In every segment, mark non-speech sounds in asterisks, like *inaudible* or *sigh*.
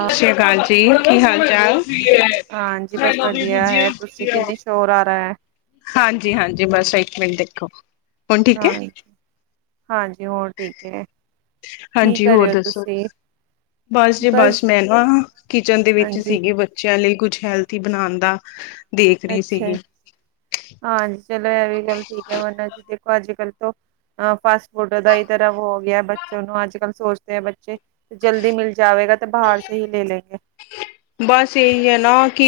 ਸਤਿ ਸ਼੍ਰੀ ਅਕਾਲ ਜੀ ਕੀ ਹਾਲ ਚਾਲ ਹਾਂਜੀ, ਬਸ ਵਦੀਆ ਹੈ, ਤੁਸੀਂ ਕਿੰਨੀ ਚੋਰ ਆ ਰਾ ਐ। ਹਾਂਜੀ-ਹਾਂਜੀ, ਬਸ ਇੱਕ ਮਿੰਟ ਦੇਖੋ ਹੁਣ ਠੀਕ ਹੈ ਹਾਂ, ਹਾਂਜੀ ਹੋਰ ਠੀਕ ਹੈ। ਕੀ ਹਾਂਜੀ, ਕਰ ਹੋਰ ਰਹੇ ਹੋ ਦੱਸੋ? ਤੁਸੀਂ ਬਸ ਜੀ ਬਸ ਮੈਂ ਨਾ, ਕਿਚਨ ਦੇ ਵਿੱਚ ਹਾਂਜੀ ਸੀਗੇ ਬ ਬੱਚਿਆਂ ਲਈ, ਕੁਛ ਹੈਲਥੀ ਬਣਾਣ ਦਾ ਦੇਖ ਰਹੀ ਅੱਛਾ, ਸੀਗੀ ਹਾਂਜੀ ਚਲੋ ਇਹ ਵੀ ਗੱਲ ਠੀਕ ਐ, ਵਰਨਾ ਜੀ ਦੇਖੋ ਅੱਜ-ਕੱਲ ਤੋਂ ਅ ਫਾਸਟ ਫੂਡ ਦਾ ਹੀ ਤਰ੍ਹਾਂ ਹੋ ਗਿਆ ਬੱਚੇ ਨੂੰ, ਅੱਜ ਕੱਲ੍ਹ ਸੋਚਦੇ ਆ ਬੱਚੇ ਜਲਦੀ ਮਿਲ। ਜਾਵੇਗਾ ਤੇ ਬਾਹਰ ਸੇ ਹੀ ਲੈ ਲੈਂਗੇ ਬਸ ਇਹੀ ਹੈ ਨਾ ਕਿ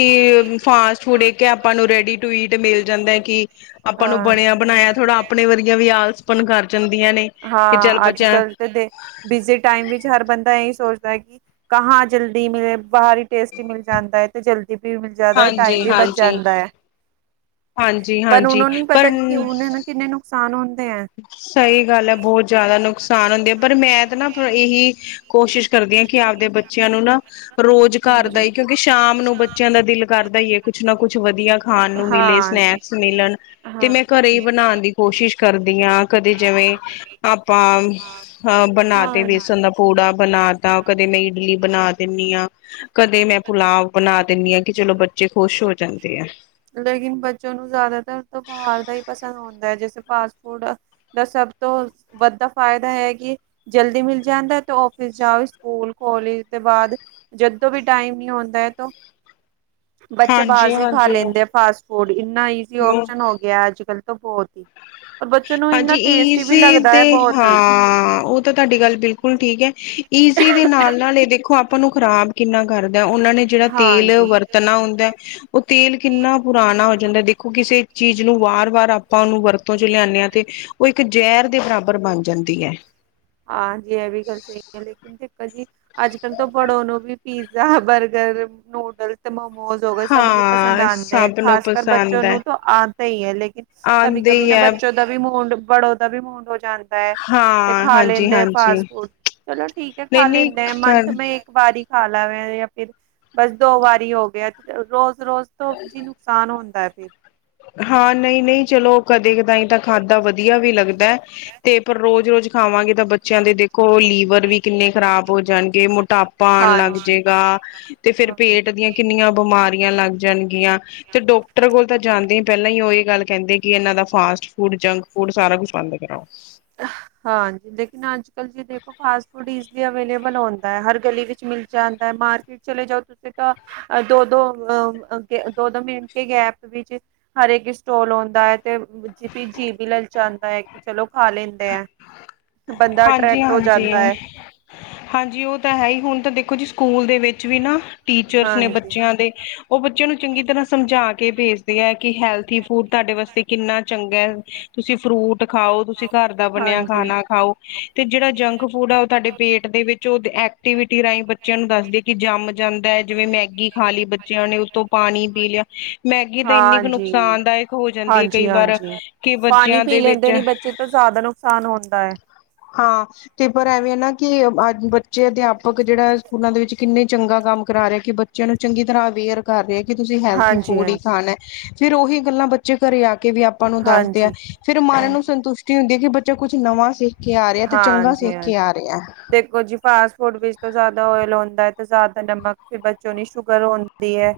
ਫਾਸਟ ਫੂਡ ਇੱਕ ਆਪਾਂ ਨੂੰ ਰੈਡੀ ਟੂ ਈਟ ਮਿਲ ਜਾਂਦਾ ਕਿ ਆਪਾਂ ਨੂੰ ਹਾਂਜੀ। ਬਣਿਆ ਬਣਾਇਆ ਥੋੜ੍ਹਾ ਆਪਣੇ ਵਰਗਿਆ ਵੀ ਆਲਸਪਣ ਕਰ ਜਾਂਦੀਆਂ ਨੇ, ਕਿ ਚੱਲ ਹਾਂ ਅੱਜ ਬੱਚਿਆਂ ਕੱਲ ਦੇ ਬਿਜ਼ੀ ਟਾਈਮ ਵਿੱਚ ਹਰ ਬੰਦਾ, ਇਹੀ ਸੋਚਦਾ ਹੈ, ਕਿ, ਕਹਾ ਜਲਦੀ ਮਿਲੇ ਬਾਹਰ ਟੇਸਟੀ ਮਿਲ ਜਾਂਦਾ ਹੈ ਤੇ ਜਲਦੀ, ਅਤੇ ਵੀ ਜ਼ਿਆਦਾ ਟਾਈਮ ਹਾਂਜੀ ਵੀ ਬਚ ਹਾਂਜੀ ਜਾਂਦਾ ਹੈ। ਹਾਂਜੀ, ਹਾਂਜੀ, ਪਰ ਉਹਨੇ ਨਾ ਕਿੰਨੇ ਨੁਕਸਾਨ ਹੁੰਦੇ ਹੈ। ਸਹੀ ਗੱਲ ਹੈ, ਬਹੁਤ ਜ਼ਿਆਦਾ ਨੁਕਸਾਨ ਹੁੰਦੇ ਹੈ, ਪਰ ਮੈਂ ਤਾਂ ਨਾ ਇਹੀ, ਕੋਸ਼ਿਸ਼ ਕਰਦੀ ਹਾਂ ਕਿ ਆਪਦੇ ਬੱਚਿਆਂ ਨੂੰ ਨਾ, ਰੋਜ਼ ਘਰ ਦਾ ਕਿਉਂਕਿ ਸ਼ਾਮ ਨੂੰ ਬੱਚਿਆਂ ਦਾ ਦਿਲ ਕਰਦਾ ਹੀ ਹੈ। ਕੁਛ ਨਾ ਕੁਛ ਵਧੀਆ ਖਾਣ ਨੂੰ ਮਿਲੇ, ਸਨੈਕਸ ਮਿਲਣ ਤੇ, ਮੈਂ ਘਰੇ ਹੀ ਬਣਾਉਣ ਦੀ ਕੋਸ਼ਿਸ਼ ਕਰਦੀ। ਦੀਆਂ ਕਦੇ ਜਿਵੇਂ ਆਪਾਂ ਅ ਬਣਾ ਤੇ ਵੇਸਣ ਦਾ, ਪੂੜਾ ਬਣਾ ਤਾ ਕਦੇ ਮੈਂ ਇਡਲੀ ਬਣਾ ਦਿੰਦੀ ਹਾਂ, ਕਦੇ ਮੈਂ ਪੁਲਾਵ ਬਣਾ ਦਿੰਦੀ ਹਾਂ, ਕਿ ਚਲੋ ਬੱਚੇ ਖੁਸ਼ ਹੋ ਜਾਂਦੇ ਆ। ਲੇਕਿਨ ਬੱਚੇ ਨੂੰ ਜ਼ਿਆਦਾਤਰ ਤਾਂ ਬਾਹਰ ਦਾ ਹੀ ਪਸੰਦ ਆਉਦਾ ਹੈ, ਜੈਸੇ ਫਾਸਟ ਫੂਡ, ਦਾ ਸਭ ਤੋਂ ਵੱਧਾ ਫਾਇਦਾ ਹੈ ਕਿ ਜਲਦੀ ਮਿਲ ਜਾਂਦਾ ਤੇ, ਔਫਿਸ ਜਾਓ ਸਕੂਲ ਕਾਲਜ ਤੋਂ ਬਾਅਦ ਜਦੋਂ ਵੀ ਟਾਈਮ ਨੀ ਹੁੰਦਾ ਹੈਗਾ, ਬੱਚੇ ਬਾਹਰ ਹਾਂਜੀ ਸੇ ਖਾ ਲੈਂਦੇ ਆ, ਹਾਂਜੀ ਫਾਸਟ ਫੂਡ ਇੰਨਾ ਕੀ ਓਸ਼ਨ ਹੋ ਗਿਆ, ਅੱਜ ਕੱਲ੍ਹ ਤਾਂ ਬਹੁਤ ਹੀ। ਔਰ ਬੱਚੇ ਨੂੰ ਹਾਂਜੀ, ਇੰਨਾ ਈ ਟੇਸਟੀ ਵੀ ਸੀ ਲੱਗਦਾ ਦੇ ਹੈ ਬਹੁਤ ਹੀ ਹਾਂ, ਉਹ ਤਾਂ, ਤੁਹਾਡੀ ਗੱਲ ਬਿਲਕੁਲ ਠੀਕ ਹੈ ਏ ਇਸ ਸੀ ਦੇ ਨਾਲ ਨਾਲ ਇਹ ਦੇਖੋ ਆਪਾਂ ਨੂੰ ਖ਼ਰਾਬ ਕਿੰਨਾ ਕਰਦਾ ਉਹਨਾਂ ਨੇ ਜਿਹੜਾ ਤੇਲ ਵਰਤਣਾ ਹੁੰਦਾ ਹੈ ਉਹ ਤੇਲ ਕਿੰਨਾ, ਪੁਰਾਣਾ ਹੋ ਜਾਂਦਾ ਦੇਖੋ ਕਿਸੇ ਚੀਜ਼ ਨੂੰ ਵਾਰ ਵਾਰ ਆਪਾਂ ਉਹਨੂੰ ਵਰਤੋਂ ਚ ਲਿਆਦੇ ਹਾਂ ਤੇ ਉਹ ਇੱਕ ਜ਼ਹਿਰ ਦੇ ਬਰਾਬਰ ਬਣ ਜਾਂਦੀ ਹੈ। ਹਾਂਜੀ, ਇਹ ਵੀ ਗੱਲ ਸਹੀ ਹੈ। ਦੇਖੋ ਜੀ ਅੱਜ ਕੱਲ੍ਹ ਤੋਂ ਬੜੋ ਨੂੰ ਵੀ ਪੀਜ਼ਾ ਬਰਗਰ ਨੂਡਲਸ ਤੇ ਮੋਮੋਸ ਹੋ ਗਏ ਸਭ ਨੂੰ ਪਸੰਦ ਹਾਂ ਆਉਂਦੇ ਹੈ ਸਭ ਨੂੰ ਖ਼ਾਸ ਕਰ ਬੱਚੇ ਪਸੰਦ ਹੈ ਨੂੰ ਤਾਂ ਆਂ ਤਾਂ ਹੀ ਹੈ ਲੇਕਿਨ, ਕਵੀ ਆਉਂਦੇ ਕਵੀ ਹੀ ਨਾ ਹੈ। ਬੱਚੋਂ ਦਾ ਵੀ ਮੂੰਡ ਬੜੋ ਦਾ ਵੀ ਮੂੰਡ ਹੋ ਜਾਂਦਾ ਹੈ। ਤੇ ਹਾਂ ਖਾ ਲੈਂਦੇ ਆ ਹਾਂਜੀ-ਹਾਂਜੀ ਫਾਸਟ ਫੂਡ ਚਲੋ ਠੀਕ ਹੈ ਖਾ ਨਹੀਂ-ਨਹੀਂ ਲੈਂਦੇ ਆ ਮੰਥ ਕਰ ਮੈਂ ਇੱਕ ਵਾਰੀ ਖਾ ਲਾ ਵੇ ਜਾਂ ਫਿਰ ਬਸ ਦੋ ਵਾਰੀ ਹੋ ਗਿਆ। ਰੋਜ਼ ਰੋਜ਼, ਤੋਂ ਜੀ ਨੁਕਸਾਨ ਹੁੰਦਾ ਹੈ, ਫਿਰ। ਹਾਂ, ਨਹੀਂ ਨਹੀਂ, ਚਲੋ ਕਦੇ ਕਦਾਈ ਤਾਂ ਖਾਧਾ ਵਧੀਆ ਵੀ ਲੱਗਦਾ। ਤੇ ਪਰ, ਰੋਜ਼ ਰੋਜ਼, ਖਾਵਾਂਗੇ ਤਾਂ ਬੱਚਿਆਂ ਦੇਖੋ ਲੀਵ ਲਿਵਰ ਵੀ ਕਿੰਨੇ ਖਰਾਬ ਹੋ ਜਾਣਗੇ ਮੋਟਾਪਾ ਆਉਣ ਲੱਗ ਜਾਏਗਾ, ਤੇ ਫਿਰ ਪੇਟ ਦੀਆਂ। ਕਿੰਨੀਆਂ ਬਿਮਾਰੀਆਂ ਲੱਗ ਜਾਣਗੀਆਂ, ਤੇ ਡਾਕਟਰ ਕੋਲ ਤਾਂ ਜਾਂਦੇ ਪਹਿਲਾਂ ਹੀ ਉਹ ਇਹ ਗੱਲ ਕਹਿੰਦੇ ਕਿ ਇਹਨਾਂ ਦਾ ਫਾਸਟ ਫੂਡ ਜੰਕ ਫੂਡ ਸਾਰਾ ਕੁਛ ਬੰਦ ਕਰਾਓ। *unintelligible* ਹਾਂਜੀ, ਲੇਕਿਨ ਅੱਜ ਕੱਲ੍ਹ ਜੀ ਦੇਖੋ ਫਾਸਟ ਫੂਡ ਈਜ਼ਲੀ ਅਵੇਲੇਬਲ ਹੁੰਦਾ ਹੈ ਹਰ ਗਲੀ ਵਿੱਚ ਮਿਲ ਜਾਂਦਾ ਹੈ ਮਾਰਕੀਟ ਚਲੇ ਜਾਓ ਤੁਸੀਂ ਤਾਂ ਦੋ ਦੋ ਅ ਦੋ ਦੋ ਮਿਲਕੇ ਗੈਪ ਵਿੱਚ, ਹਰ ਇੱਕ ਸਟੋਲ ਆਉਂਦਾ ਹੈ, ਤੇ ਜੀ ਵੀ ਲਲਚਾਂਦਾ ਹੈ ਕਿ ਚਲੋ, ਖਾ ਲੈਂਦੇ ਹੈ ਬੰਦਾ ਹਾਂਜੀ ਅਟਰ੍ਰੈਕਟ ਹੋ ਜਾਂਦਾ ਹਾਂਜੀ ਹੈ। ਹਾਂਜੀ, ਉਹ ਤਾਂ ਹੈ ਹੀ ਹੁਣ ਤਾਂ ਦੇਖੋ ਜੀ ਸਕੂਲ ਦੇ ਵਿੱਚ ਵੀ ਨਾ, ਟੀਚਰਸ ਨੇ ਹਾਂਜੀ। ਬੱਚਿਆਂ ਦੇ, ਉਹ ਬੱਚਿਆਂ ਨੂੰ ਚੰਗੀ ਤਰ੍ਹਾਂ ਸਮਝਾ ਕੇ ਭੇਜਦੇ ਆ ਕਿ ਹੈਲਥੀ ਫੂਡ ਤੁਹਾਡੇ ਵਾਸਤੇ ਕਿੰਨਾ ਚੰਗਾ ਹੈ‌। ਤੁਸੀਂ ਫਰੂਟ ਖਾਓ, ਤੁਸੀਂ ਘਰ ਦਾ ਬਣਿਆ ਖਾਣਾ ਖਾਓ। ਤੇ ਜਿਹੜਾ ਜੰਕ ਫੂਡ ਆ ਉਹ ਤੁਹਾਡੇ ਪੇਟ ਦੇ ਵਿੱਚ ਉਹ ਐਕਟੀਵਿਟੀ ਰਾਹੀਂ ਬੱਚਿਆਂ ਨੂੰ ਦੱਸਦੇ, ਕਿ ਜੰਮ ਜਾਂਦਾ ਹੈ, ਨੇ ਜਿਵੇਂ ਮੈਗੀ ਖਾ ਲਈ ਬੱਚਿਆਂ ਨੇ ਉੱਤੋਂ ਪਾਣੀ ਪੀ ਲਿਆ ਮੈਗੀ ਤਾਂ ਇੰਨੀ ਕੁ ਨੁ ਹਾਂਜੀ ਨੁਕਸਾਨਦਾਇਕ ਹੋ ਜਾਂਦੀ ਹੈ ਕਈ ਹਾਂਜੀ ਵਾਰ, ਹਾਂਜੀ ਕਿ ਪਾਣੀ ਬੱਚਿਆਂ ਪੀ ਦੇ ਲੈਂਦੇ ਵਿੱਚ ਨੇ ਬੱਚੇ ਤਾਂ ਜ਼ਿਆਦਾ ਨੁਕਸਾਨ ਹੁੰਦਾ। ਹਾਂ, ਤੇ ਪਰ ਐਵੇਂ ਏਨਾ ਕਿ, ਅੱਜ ਬੱਚੇ ਅਧਿਆਪਕ ਜਿਹੜਾ ਸਕੂਲਾਂ ਦੇ ਵਿਚ ਕਿਨੇ ਚੰਗਾ ਕੰਮ ਕਰਾਰੇ ਕਿ ਬੱਚਿਆਂ ਨੂ ਚੰਗੀ ਤਰਾਂ ਅਵੇਅਰ ਕਰ ਰਿਹਾ, ਕਿ ਤੁਸੀਂ ਹੈਲਥੀ ਹਾਂਜੀ ਫੂਡ ਈ ਹਾਂਜੀ ਖਾਨਾ, ਫੇਰ ਓਹੀ ਗੱਲਾਂ ਬੱਚ ਬੱਚੇ ਘਰੇ ਆ ਕੇ ਵੀ ਆਪਾਂ ਨੂੰ ਦੱਸਦੇ ਐ, ਹਾਂਜੀ ਫੇਰ ਮਨ ਨੂੰ ਹਾਂਜੀ ਸੰਤੁਸ਼ਟੀ ਹੁੰਦੀ ਐ, ਕਿ ਬੱਚਾ ਕੁਛ ਨਵਾਂ ਸਿ ਕੇ ਆ ਰਿਹਾ, ਤੇ ਚੰਗਾ ਹਾਂਜੀ ਸਿੱਖ ਕੇ ਹਾਂਜੀ ਆ ਰਿਹਾ। ਦੇਖੋ ਜੀ ਫਾਸਟ ਫੂਡ ਵਿਚ ਤੇ ਜਾਦਾ ਓਏਲ ਹੁੰਦਾ, ਤੇ ਜਾਦਾ ਨਮਕ, ਫੇਰ ਬੱਚੋਂ ਨੂੰ ਸ਼ੂਗਰ ਹੋਨ ਦੀ ਐ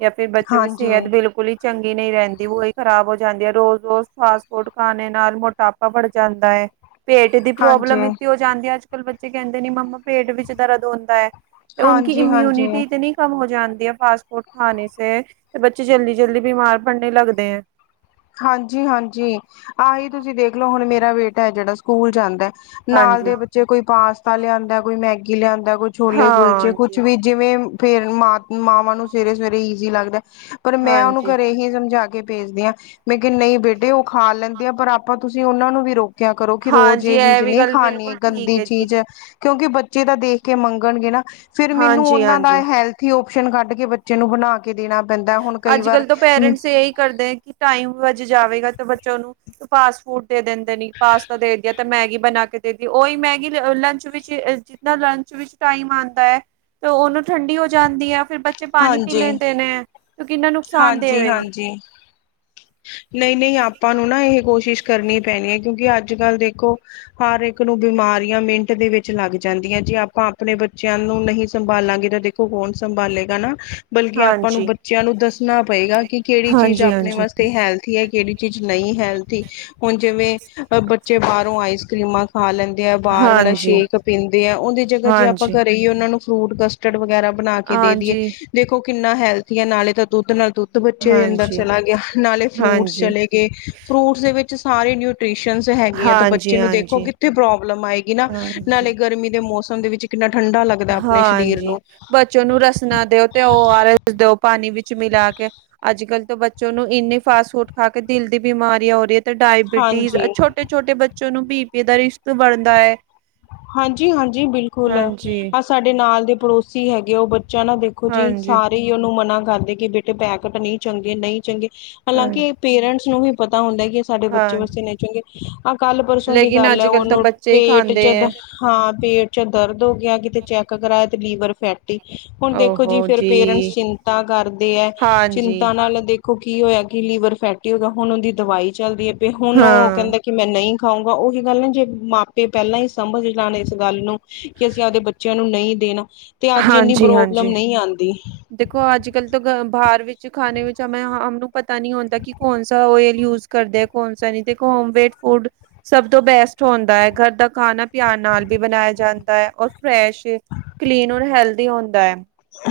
ਜਾਂ ਫੇਰ ਬੱਚੋ ਕੀ ਹਾਂਜੀ ਸਿਹਤ ਬਿਲਕੁਲ ਹੀ ਚੰਗੀ ਨਈ ਰਹਿੰਦੀ ਓਈ ਖ਼ਰਾਬ ਹੋ ਜਾਂਦੀ ਏ, ਰੋਜ਼- ਰੋਜ਼ ਫਾਸਟ ਫੂਡ ਖਾਨੇ ਨਾਲ ਮੋਟਾਪਾ ਬੜ ਜਾਂਦੈ। ਪੇਟ ਦੀ ਪ੍ਰੋਬਲਮ ਹਾਂਜੀ ਇਤਨੀ ਹੋ ਜਾਂਦੀ ਐ, ਅੱਜ- ਕੱਲ ਬੱਚੇ ਕਹਿੰਦੇ ਨੇ ਮੰਮਾ ਪੇਟ ਵਿੱਚ ਦਰਦ ਹੋਂਦੈ। ਤੇ ਉਨਕੀ ਹਾਂਜੀ ਹਾਂਜੀ ਇਮਊਨਿਟੀ ਇਤਨੀ ਕਮ ਹੋ ਜਾਂਦੀ ਐ ਫਾਸਟ ਫੂਡ ਖਾਨੇ ਸੇ, ਤੇ ਬੱਚੇ ਜਲਦੀ- ਜਲਦੀ ਬੀਮਾਰ ਪੜਨੇ ਲਗਦੇ ਐਂ। ਹਾਂਜੀ- ਹਾਂਜੀ, ਆਹੀ ਤੁਸੀਂ ਦੇਖਲੋ ਹੁਣ ਮੇਰਾ ਬੇਟਾ ਏ, ਜਿਹੜਾ ਸਕੂਲ ਜਾਂਦੈ। ਨਾਲ ਹਾਂਜੀ। ਦੇ ਬੱਚੇ ਕੋਈ ਪਾਸਤਾ ਲਿਆਂਦਾ, ਕੋਈ ਮੈਗੀ ਲਿਆਂਦਾ, ਕੋਈ ਛੋਲੇ ਕੁਲਚੇ, ਕੁਛ ਵੀ ਜਿਵੇਂ ਫੇਰ ਮਾਂ ਮਾਵਾਂ ਨੂੰ ਸਵੇਰੇ- ਸਵੇਰੇ ਈਜ਼ੀ ਲੱਗਦੈ। ਪਰ ਮੈਂ ਉਹਨੂੰ ਘਰੇਂ ਹੀ ਸਮਝਾ ਕੇ ਭੇਜਦੀ ਆਂ। ਮੈਂ ਕਿਹਾ ਨਈ ਬੇਟੇ ਓ ਖਾ ਲੈਂਦੇ ਆ, ਪਰ ਆਪਾਂ ਤੁਸੀਂ ਓਹਨਾਂ ਨੂੰ ਵੀ ਰੋ ਰੋਕਿਆ ਕਰੋ, ਕਿ ਰੋਜ ਇਹ ਚੀਜ ਨੀ ਖਾਣੀ ਗੰਦੀ ਚੀਜ਼। ਕਿਉਂਕਿ ਬੱਚੇ ਤਾਂ ਦੇਖ ਕੇ ਮੰਗਨਗੇ ਨਾ, ਫੇਰ ਮੈਨੂੰ ਓਹਨਾਂ ਦਾ ਹਾਂਜੀ-ਹਾਂਜੀ। ਹੈਲਥ ਥੀ ਓਪਸ਼ਨ ਕੱਡ ਕੇ ਬੱਚੇ ਨੂੰ ਬਣਾ ਕੇ ਦੇਣਾ ਪੈਂਦਾ, ਹੁਣ ਕਈ ਵਾਰ ਅੱਜ-ਕੱਲ੍ਹ ਤਾਂ ਪੇਰੈਂਟਸ ਇਹੀ ਕਰਦੇ ਟਾਈਮ ਬੱਚ ਜਾਵੇਗਾ, ਤੇ ਬੱਚਿਆਂ ਨੂੰ ਫਾਸਟ ਫੂਡ ਦੇ ਦਿੰਦੇ ਨੇ, ਪਾਸਤਾ ਦੇ ਦਿਆ। ਤੇ ਮੈਗੀ ਬਣਾ ਕੇ ਦੇਤੀ, ਓਹੀ ਮੈਗੀ ਲੰਚ ਵਿੱਚ ਜਿਤਨਾ ਲੰਚ ਵਿੱਚ ਟਾਈਮ ਆਂਦਾ ਐ ਤੇ ਓਹ ਨਾ ਠੰਡੀ ਹੋ ਜਾਂਦੀ ਆ, ਫੇਰ ਬੱਚੇ ਪਾਨੀ ਪੀ ਹਾਂਜੀ ਲੈਂਦੇ ਨੇ। ਤੇ ਕਿੰਨਾ ਨੁਕਸਾਨ ਦੇਵੇਗੀ। ਹਾਂਜੀ-ਹਾਂਜੀ, ਨਈ-ਨਈ ਆਪਾਂ ਨੂੰ ਨਾ ਇਹ ਕੋਸ਼ਿਸ਼ ਕਰਨੀ ਪੈਣੀ ਐ, ਕਿਉਂਕਿ ਅੱਜ- ਕੱਲ੍ਹ ਦੇਖੋ ਹਰ ਇਕ ਨੂੰ ਬਿਮਾਰੀਆਂ ਮਿੰਟ ਦੇ ਵਿਚ ਲੱਗ ਜਾਂਦੀਆਂ, ਜੇ ਆਪਾਂ ਆਪਨੇ ਬੱਚਿਆਂ ਨੂੰ ਨਹੀ ਸੰਭਾਲਾਂਗੇ, ਤਾਂ ਦੇਖੋ ਕੌਣ ਸੰਭਾਲੇਗਾ ਨਾ। ਬਲਕਿ ਆਪਾਂ ਨੂੰ ਹਾਂਜੀ। ਬੱਚਿਆਂ ਨੂ ਦੱਸਣਾ ਪਏਗਾ, ਕਿ ਕਿਹੜੀ ਚੀਜ ਆਪਣੇ ਹਾਂਜੀ-ਹਾਂਜੀ। ਵਾਸਤੇ ਹੈਲ ਥੀ ਐ ਕਿਹੜੀ ਚੀਜ ਨਈ ਹੈਲਥੀ, ਹੁਣ ਜਿਵੇਂ ਬੱਚੇ ਬਾਹਰੋਂ ਆਈਸ ਕਰ੍ਰੀਮਾਂ ਖਾ ਲੈਂਦੈ ਆ, ਬਾਹਰ ਵਾਲਾ ਹਾਂਜੀ ਸ਼ੇਕ ਪੀਂਦੇ ਐ, ਉਹਦੀ ਜਗ੍ਹਾਂ ਜੇ ਆਪਾਂ ਹਾਂਜੀ ਹਾਂਜੀ ਘਰੇ ਈ ਓਹਨਾਂ ਨੂੰ ਫਰੂਟ ਕਸਟਡ ਵਗੈਰਾ ਬਣਾ ਕੇ ਦੇ ਦੀਏ, ਹਾਂਜੀ ਦੇਖੋ ਕਿੰਨਾ ਹੈਲਥੀ ਐ, ਨਾਲੇ ਤਾਂ ਦੁੱਧ ਨਾਲ ਦੁੱਧ ਬੱਚੇ ਦੇ ਅੰਦਰ ਹਾਂਜੀ ਚਲਾ ਗਿਆ, ਨਾਲੇ ਫਰੂਟਸ ਹਾਂਜੀ ਚਲੇ ਗਏ, ਫਰੂਟਸ ਦੇ ਵਿਚ ਸਾਰੇ ਨਿਊ ਟਵੀਸਨਸ ਹੈਗੀਆ, ਤੇ ਹਾਂਜੀ ਹਾਂਜੀ ਬੱਚੇ ਨੂੰ ਦੇਖੋ ਕਿੱਥੇ ਪ੍ਰੋਬਲਮ ਆਏਗੀ ਨਾ, ਨਾਲੇ ਗਰਮੀ ਦੇ ਮੌਸਮ ਦੇ ਵਿਚ ਕਿੰਨਾ ਠੰਡਾ ਲਗ ਹਾਂਜੀ, ਬ ਬੱਚੇ ਨੂੰ ਰਸਨਾ ਦਿਓ, ਤੇ ਓ ਆਰ ਏਸ ਦਿਓ ਪਾਨੀ ਵਿਚ ਮਿਲਾ ਕੇ, ਅੱਜ ਕੱਲ੍ਹ ਤੋ ਬ ਬੱਚਿਆਂ ਨੂੰ ਇੰਨੇ ਫਾਸਟ ਫੂਡ ਖਾ ਕੇ ਦਿਲ ਦੀ ਬਿਮਾਰੀਆਂ ਹੋਰੀ, ਤੇ ਡਾਈਬਿਟੀਜ਼ ਛੋ ਹਾਂਜੀ ਛੋਟੇ-ਛੋਟੇ ਬੱਚੇ ਨੂੰ ਬੀ ਪੀ ਦਾ ਰਿਸਕ ਬਣਦਾ ਐ। ਹਾਂਜੀ-ਹਾਂਜੀ ਬਿਲਕੁਲ, ਹਾਂਜੀ ਹਾਂਜੀ ਆ ਸਾਡੇ ਬਿਲਕੁਲ ਨਾਲ ਦੇ ਪੜੋਸੀ ਹੈਗੇ, ਓਹ ਬੱਚਾ ਨਾ ਦੇਖ ਦੇਖੋ ਜੀ, ਸਾਰੇ ਹੀ ਓਹਨੂੰ ਮਨਾ ਕਰਦੇ ਆ, ਕਿ ਬੇਟੇ ਪੈਕਟ ਨਈ ਚੰਗੇ-ਨਈ ਚੰਗੇ ਸਾਰੇ ਹਲਾਂਕਿ ਪੇਰੈਂਟਸ ਨੂੰ ਵੀ ਪਤਾ ਹੁੰਦਾ, ਕਿ ਸਾਡੇ ਬੱਚੇ ਵਾਸਤੇ ਨਈ ਚੰਗੇ। ਆਹ ਕੱਲ੍ਹ ਪਰਸੋਂ ਦੀ ਲੇਕਿਨ ਗੱਲ ਐ, ਅੱਜ ਕੱਲ੍ਹ ਤਾਂ ਉਹਨੂੰ ਬੱਚੇ ਹੀ ਪੇਟ ਖਾਂਦੇ ਚ ਦ ਹੈ ਹਾਂ, ਪੇਟ ਚ ਦਰਦ ਹੋ ਗਿਆ, ਕਿਤੇ ਚੈਕ ਕਰਾਇਆ ਤੇ ਲੀਵਰ ਫੈ ਟੀ ਹੁਣ ਦੇਖੋ ਜੀ, ਫੇਰ ਪੇਰੈਂਟਸ ਚਿੰਤਾ ਕਰਦੇ ਐ, ਹਾਂਜੀ। ਚਿੰਤਾ ਨਾਲ ਦੇਖ ਦੇਖੋ ਕੀ ਹੋਇਆ ਕਿ ਲੀਵਰ ਫੈਟੀ ਹੋ ਗਿਆ, ਹੁਣ ਓਹਦੀ ਦਵਾਈ ਚਲਦੀ ਏ, ਹੁਣ ਓਹ ਹਾਂ। ਕਹਿੰਦੇ ਕਿ ਮੈਂ ਨਈ ਖਾਊਂਗਾ, ਓਹੀ ਗੱਲ ਨਾ ਜੇ ਮਾਪੇ ਪਹਿਲਾਂ ਈ ਸਮਝ ਲੈਣ ਇਸ ਗੱਲ ਨੂੰ, ਕਿ ਅਸੀਂ ਆਪਦੇ ਬੱਚਿਆਂ ਨੂੰ ਨਈ ਦੇਣਾ। ਤੇ ਅੱਜ ਏਨੀ ਪ੍ਰੋਬਲਮ ਹਾਂਜੀ-ਹਾਂਜੀ। ਨਈ ਆਂਦੀ। ਦੇਖੋ ਅੱਜ- ਕੱਲ੍ਹ ਤੋ ਬਾਹਰ ਵਿਚ ਖਾਣੇ ਵਿਚ ਹਮੇ, ਹਮਨੂੰ ਪਤਾ ਨੀ ਹੋਂਦਾ, ਕਿ ਕੌਨਸਾ ਓਏਲ ਯੂਜ਼ ਕਰਦੇ ਆ ਕੌਣਸਾ ਨੀ, ਤੇ ਹੋਮ ਮੇਡ ਫੂਡ ਸਭ ਤੋਂ ਬੈਸਟ ਹੁੰਦਾ ਐ ਘਰ ਦਾ ਖਾਣਾ। ਧਿਆਨ ਨਾਲ ਵੀ ਬਣਾਇਆ ਜਾਂਦਾ ਐ, ਔਰ ਫਰੈਸ਼ ਕਲੀਨ ਔਰ ਹੈਲਦੀ ਹੁੰਦਾ ਐ।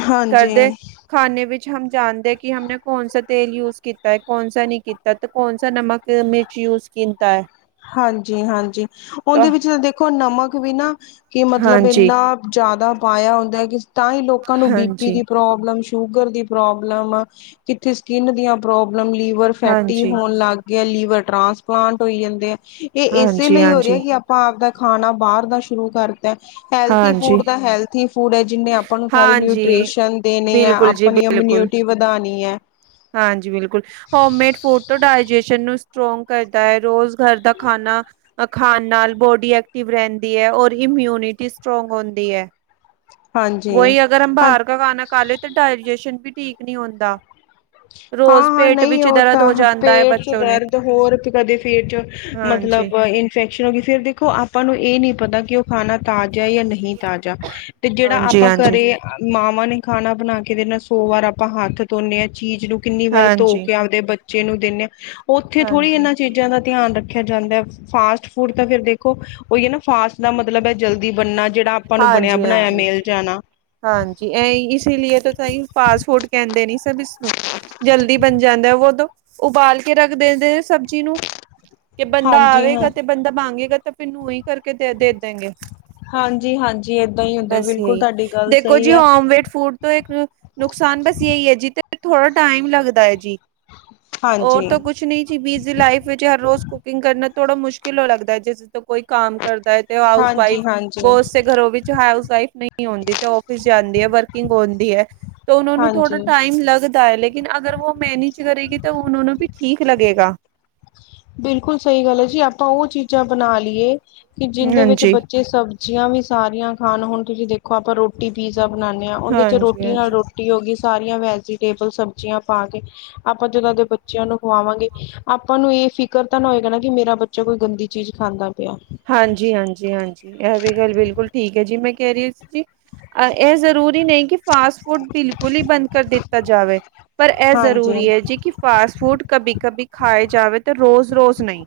ਹਾਂਜੀ ਘਰਦੇ ਖਾਣੇ ਵਿੱਚ ਹਮ ਜਾਣਦੇ ਐ, ਕਿ ਹਮ ਨੇ ਕੌਣ ਸਾ ਤੇਲ ਯੂਜ ਕੀਤਾ ਐ, ਕੌਣ ਸਾ ਨਹੀਂ ਕੀ ਹਾਂ ਤੇ ਕੌਨ ਸਾ ਨਮਕ, ਮਿਰਚ ਯੂਜ ਕਿੰਤਾ ਹੈ। ਹਾਂਜੀ-ਹਾਂਜੀ, ਉਹਦੇ ਵਿੱਚ ਤਾਂ ਦੇਖੋ ਨਮਕ ਵੀ ਨਾ ਕਿ ਮਤਲਬ ਹਾਂਜੀ। ਹਾਂਜੀ। ਇੰਨਾ ਜਾਦਾ ਪਾਇਆ ਹੁੰਦਾ ਐ ਕਿ ਤਾਂ ਹੀ ਲੋਕਾਂ ਨੂੰ ਬੀ ਪੀ ਹਾਂਜੀ। ਦੀ ਪ੍ਰੋਬਲਮ, ਸ਼ੂਗਰ ਦੀ ਪ੍ਰੋਬਲਮ, ਕਿੱਥੇ ਸਕਿਨ ਦੀ ਪ੍ਰੋਬਲਮ ਲਿਵ ਵਰ ਫੈਟੀ ਹੋਣ ਲੱਗ ਗਿਆ ਲੀਵਰ ਟਰਾਂਸਪਲਾਂਟ ਹੋਈ ਜਾਂਦੇ ਐ, ਇਹ ਇਸੇ ਲਈ ਹੋ ਰਿਹਾ ਹਾਂਜੀ-ਹਾਂਜੀ। ਕਿ ਆਪਾਂ ਆਪ ਦਾ ਖਾਨਾ ਬਾਰ ਦਾ ਸ਼ੁਰੂ ਕਰ ਹੈਲਥੀ ਹਾਂਜੀ। ਫੂਡ ਹਾਂਜੀ, ਤਾਂ ਹੈਲਥੀ ਫੂਡ ਏ, ਜਿਨੇ ਆਪਾਂ ਨੂੰ ਸਾਰੇ ਹਾਂਜੀ, ਨਿਊਟ੍ਰੀਸ਼ਨ ਦੇਣੇ ਐ, ਬਿਲਕੁਲ ਜੀ ਆਪਨੀ ਬਿਲਕੁਲ। ਇਮਿਊਨਿਟੀ ਵਧਾਨੀ ਐ। ਹਾਂਜੀ ਬਿਲਕੁਲ, ਹੋਮਮੇਡ ਫੂਡ ਓ ਡਾਇਜੈਸ਼ਨ ਨੂੰ ਸਟਰੋਂਗ ਕਰਦਾ ਐ, ਰੋਜ਼ ਘਰ ਦਾ ਖਾਨਾ ਖਾਣ ਨਾਲ ਬੋਡੀ ਐਕਟਿਵ ਰਹਿੰਦੀ ਐ ਔਰ ਇਮਿਊਨਿਟੀ ਸਟਰੋਂਗ ਹੋਂਦੀ ਹੈ। ਵੋ ਹਾਂਜੀ ਹੀ ਅਗਰ ਹਮ ਹਾਂ ਬਾਹਰ ਕਾ ਖਾਨਾ ਖਾ ਲੇ ਤੋ ਡਾਇਜੇਸ਼ਨ ਵੀ ਠੀਕ ਨਹੀਂ ਹੁੰਦਾ। ਰੋਜ਼ ਹਾਂ-ਹਾਂ ਪੇਟ ਨਹੀਂ, ਵਿੱਚ ਉਹ ਦਰਦ ਹੋ ਤਾਂ ਜਾਂਦਾ ਹੈ ਪੇਟ ਚ ਬੱਚੋਂ ਨੇ ਦਰਦ ਹੋਰ ਕਦੇ ਪੇ ਚ ਮਤਲਬ ਹਾਂਜੀ ਫੈਕਸ਼ਨ ਹੋ ਗੀ ਫੇਰ ਦੇਖੋ ਆਪਾਂ ਨੂੰ ਇਹ ਨਹੀਂ ਪਤਾ ਕਿ ਉਹ ਖਾਣਾ ਤਾਜ਼ਾ ਹੈ ਜਾਂ ਨਹੀਂ। ਤਾਜ਼ਾ ਤੇ ਜਿਹੜਾ ਹਾਂਜੀ ਆਪਾਂ ਹਾਂਜੀ ਘਰੇ ਮਾਵਾਂ ਨੇ ਖਾਨਾ ਬਨਾ ਕੇ ਦੇਨਾ, ਸੋ ਵਾਰ ਆਪਾਂ ਹੱਥ ਧੋਨੇ ਆਂ, ਚੀਜ਼ ਨੂੰ ਕਿੰਨੀ ਵਾਰ ਧੋ ਹਾਂਜੀ ਕੇ ਆਪਦੇ ਬੱਚੇ ਨੂੰ ਦੇਨੇ ਆਂ, ਉੱਥੇ ਥੋੜ੍ਹੀ ਹਾਂਜੀ ਏਨਾ ਚੀਜ਼ਾਂ ਦਾ ਧਿਆਨ ਰੱਖਿਆ ਜਾਂਦਾ। ਫਾਸਟ ਫੂਡ ਤਾਂ ਫਿਰ ਦੇਖੋ, ਉਹੀ ਹੈ ਨਾ ਫਾਸਟ ਦਾ ਮਤਲਬ ਹੈ ਜਲਦੀ ਬਨਨਾ ਜਿਹੜਾ ਆਪਾਂ ਨੂੰ ਬਨਿਆ ਬਨਾਇਆ ਮੇਲ ਜਾਨਾ। ਹਾਂਜੀ ਐ ਈ, ਇਸੀ ਲਈ ਤੇ ਤਾਂ ਹੀ ਫਾਸਟ ਫ਼ੂਡ ਕਹਿੰਦੇ ਨੇ ਸਭ ਇਸਨੂੰ। ਜਲਦੀ ਬਨ ਜਾਂਦਾ ਵੋ ਤੋ, ਉਬਾਲ ਕੇ ਰੱਖ ਦੇਂਦੇ ਸਬ। ਇਨੂੰ ਕਿ ਬੰਦਾ ਹਾਂਜੀ ਹਾਂ ਆਵੇਗਾ ਤੇ ਬੰਦਾ ਮਾਂਗੇਗਾ ਤੇ ਫੇਰ ਨੂੰ ਹੀ ਕਰਕੇ ਦੇ ਦੇ ਦੇੰਗੇ। ਹਾਂਜੀ ਹਾਂ ਜੀ ਏਦਾਂ ਈ ਬਸ ਜੀ, ਦੇਖੋ ਜੀ ਹੋਮਮੇਡ ਫੂਡ ਤੋਂ ਇੱਕ ਨੁਕਸਾਨ ਬਸ ਯਹੀ ਹੈ ਜੀ ਤੇ ਥੋੜਾ ਟਾਈਮ ਲੱਗਦਾ ਹੈ ਜੀ। ਔਰ ਹਾਂਜੀ, ਤੋ ਕੁਛ ਨੀ। ਤੁ ਬਿਜ਼ੀ ਲਾਈਫ ਵਿੱਚ ਹਰ ਰੋਜ਼ ਕੁਕਿੰਗ ਕਰਨਾ ਥੋੜ੍ਹਾ ਮੁਸ਼ਕਿਲ ਹੋ ਲੱਗਦਾ ਹੈ, ਜਿਸ ਤੋਂ ਕੋਈ ਕੰਮ ਕਰਦਾ ਹੈ। ਹਾਊਸ ਹਾਂਜੀ, ਵਾਈਫ, ਹਾਂਜੀ, ਬੋਸ ਘਰੋਂ ਵਿੱਚ ਹਾਊਸ ਵਾਈਫ ਨਹੀਂ ਹੋਂਦੀ ਤੇ ਔਫੀਸ ਜਾਂਦੀ ਹੈ, ਵਰਕਿੰਗ ਹਹੋਂਦੀ ਹੈ। ਤੋਂ ਉਹਨਾਂ ਨੂੰ ਥੋੜਾ ਹਾਂਜੀ। ਟਾਈਮ ਲੱਗਦਾ ਲੇਕਿ ਕਿਨ ਅਗਰ ਵੋ ਮੈਨੇਜ ਕਰੇਗੀ ਤਾਂ ਓਨਾਂ ਨੂੰ ਵੀ ਠੀਕ ਲੱਗੇਗਾ। ਬਿਲਕੁਲ ਸਹੀ ਗੱਲ ਐ ਜੀ, ਆਪਾਂ ਉਹ ਚੀਜ਼ਾਂ ਬਣਾ ਲਈਏ ਕਿ ਜਿੰਦੇ ਵਿੱਚ ਹਾਂਜੀ ਬੱਚੇ ਸਭ ਸਬਜ਼ੀਆਂ ਵੀ ਸਾਰੀਆਂ ਖਾਨ ਹੁਣ ਤੁਸੀਂ ਦੇਖੋ ਆਪਾਂ ਰੋਟੀ ਪੀਜ਼ਾ ਬਨਾਂਦੇ ਹਾਂ ਓਂਦੇ ਚ ਹਾਂਜੀ ਰੋਟੀ ਨਾਲ ਹਾਂਜੀ ਰੋ ਟੀ ਹੋ ਗੀ ਸਾਰੀਆਂ ਵੈਜੀਟੇਬਲ ਸਬਜ਼ੀਆਂ ਪਾ ਕੇ ਆਪਾਂ ਜਦੋਂ ਆਪਦੇ ਬੱਚਿਆਂ ਨੂੰ ਖਵਾਵਾਂਗੇ ਆਪਾਂ ਨੂੰ ਹੀ ਫ਼ਿਕਰ ਤਾਂ ਨਾ ਹੋਏਗਾ ਨਾ ਕਿ ਮੇਰਾ ਬੱਚਾ ਕੋਈ ਗੰਦੀ ਚੀਜ਼ ਖਾਂਦਾ ਪਿਆ। ਹਾਂਜੀ, ਹਾਂਜੀ, ਹਾਂਜੀ ਐ ਵੀ ਗੱਲ ਬਿਲਕੁਲ ਠੀਕ ਐ ਜੀ, ਮੈਂ ਕਹਿ ਰਹੀ ਸੀ ਜੀ ਅ ਇਹ ਜ਼ਰੂਰੀ ਨਹੀਂ ਕਿ ਫਾਸਟ ਫੂਡ ਬਿਲਕੁਲ ਹੀ ਬੰਦ ਕਰ ਦਿੱਤਾ ਜਾਵੇ, ਪਰ ਇਹ ਹਾਂਜੀ। ਜ਼ਰੂਰੀ ਹੈ ਜੀ ਕਿ ਫਾਸਟ ਫੂਡ ਕਬੀ ਕਬੀ ਖਾਏ ਜਾਵੇ ਤੇ ਰੋਜ਼-ਰੋਜ਼ ਨਹੀਂ।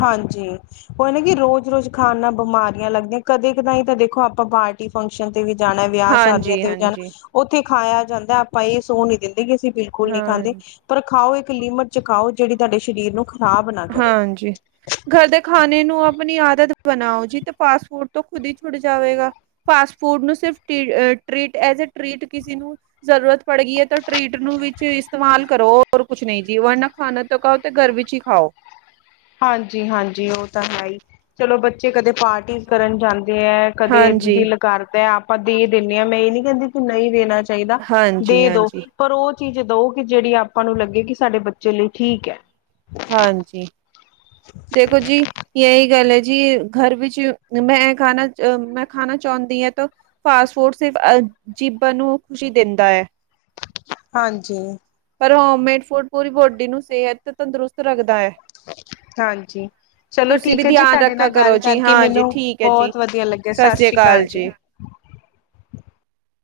ਹਾਂਜੀ। ਉਹ ਨਾ ਕਿ ਰੋਜ਼-ਰੋਜ਼ ਖਾਣਾ ਬਿਮਾਰੀਆਂ ਲੱਗਦੀਆਂ ਕਦੇ ਕਦਾਈ ਤਾਂ ਦੇਖੋ ਆਪਾਂ ਬ ਫੰਕਸ਼ਨ ਤੇ ਵੀ ਜਾਨਾ, ਵਿਆਹ ਸ਼ਾਦੀਆਂ ਹਾਂਜੀ, ਤੇ ਵੀ ਜਾਨਾ, ਹਾਂਜੀ। ਉੱਥੇ ਖਾਇਆ ਜਾਂਦਾ, ਆਪਾਂ ਇਹ ਸੋਹ ਨੀ ਦਿੰਦੇ ਦੇ ਅਸੀਂ ਬਿਲਕੁਲ ਹਾਂ। ਨਹੀਂ ਖਾਂਦੇ, ਪਰ ਖਾਓ ਇੱਕ ਚ ਲਿਮਟ ਚ ਖਾਓ ਜਿਹੜੀ ਤੁਹਾਡੇ ਸਰੀਰ ਨੂੰ ਖ਼ਰਾਬ ਨਾ ਕਰੇ। ਹਾਂਜੀ। ਘਰ ਦੇ ਖਾਨੇ ਨੂੰ ਆਪਣੀ ਆਦਤ ਬਣਾਓ ਜੀ ਤੇ ਫਾਸਟ ਫ਼ੂਡ ਤੋਂ ਖੁਦ ਹੀ ਛੁੱਟ ਜਾਵੇਗਾ। ਫਾਸਟ ਫੂਡ ਨੂੰ, ਸਿਰਫ tree treat, as a treat ਕਿਸੇ ਨੂੰ ਜ਼ਰੂਰਤ ਪੜ ਗਈ ਹੈ ਤੇ ਟ੍ਰੀਟ ਨੂੰ ਵਿੱਚ ਇਸਤੇਮਾਲ ਕਰੋ ਹੋਰ ਕੁਛ ਨਹੀਂ ਜੀ ਵਰਨਾ ਖਾਨਾ ਤੋਂ ਕਓ ਤੇ ਘਰ ਵਿੱਚ ਹੀ ਖਾਓ। ਹਾਂਜੀ-ਹਾਂਜੀ, ਉਹ ਤਾਂ ਹੈ ਈ, ਚਲੋ ਬੱਚੇ ਕਦੇ ਪਾਰਟੀ ਕਰਨ ਜਾਂਦੇ ਐ ਕਦੇ ਦਿਲ ਕਰਦੈ ਆਪਾਂ ਦੇ ਦਿੰਨੇ ਆ, ਮੈਂ ਏ ਨੀ ਕੈਂਦੀ ਇਹ ਕਿ ਵੀ ਨਈ ਦੇਣਾ ਚਾ ਚਾਈਦਾ ਕਹਿੰਦੀ ਹਾਂਜੀ, ਦੇ ਦੋ ਹਾਂਜੀ, ਪਰ ਓ ਚੀਜ ਦੋ ਕੇ ਜੇੜੀ ਆਪਾਂ ਨੂੰ ਲੱਗੇ ਕਿ ਸਾਡੇ ਬੱਚੇ ਲਈ ਠੀਕ ਐ। ਹਾਂਜੀ। ਦੇਖੋ ਜੀ ਏਈ ਗੱਲ ਏ ਜੀ ਘਰ ਵਿੱਚ ਮੈਂ ਏ ਖਾਨਾ ਅ, ਮੈਂ ਖਾਨਾ ਚਾਊਂਦੀ ਅ ਤ ਫਾਸਟ ਫੂੜ ਸਿਰਫ ਅ, ਜੀਬਾਂ ਨੂੰ ਖ਼ੁਸ਼ੀ ਦੇਂਦਾ ਏ। ਹਾਂਜੀ। ਪਰ ਹੋਮ ਮੇਡ ਫੂਡ ਪਰੀ ਬੋਡੀ ਨੂੰ ਸੇਹਤ ਤੇ ਤੰਦਰੁਸਤ ਰੱਖਦਾ ਏ। ਹਾਂਜੀ। ਚਲੋ ਵੀ ਠੀਕ ਏ ਜੀ, ਧਿਆਨ ਤੁਆਡੇ ਰੱਖਾ ਨਾਲ ਕਰੋ ਗਾੱਲ ਜੀ ਕਾਰਕੇ ਹਾਂ ਜੀ ਮੈਨੂੰ, ਠੀਕ ਹੈ ਜੀ ਬੋਤ ਵਦੀਆ ਲੱਗੇਆ ਸਤਿ ਸ੍ਰੀ ਸਾਸੀ ਅਕਾਲ ਕਾਲ ਜੀ।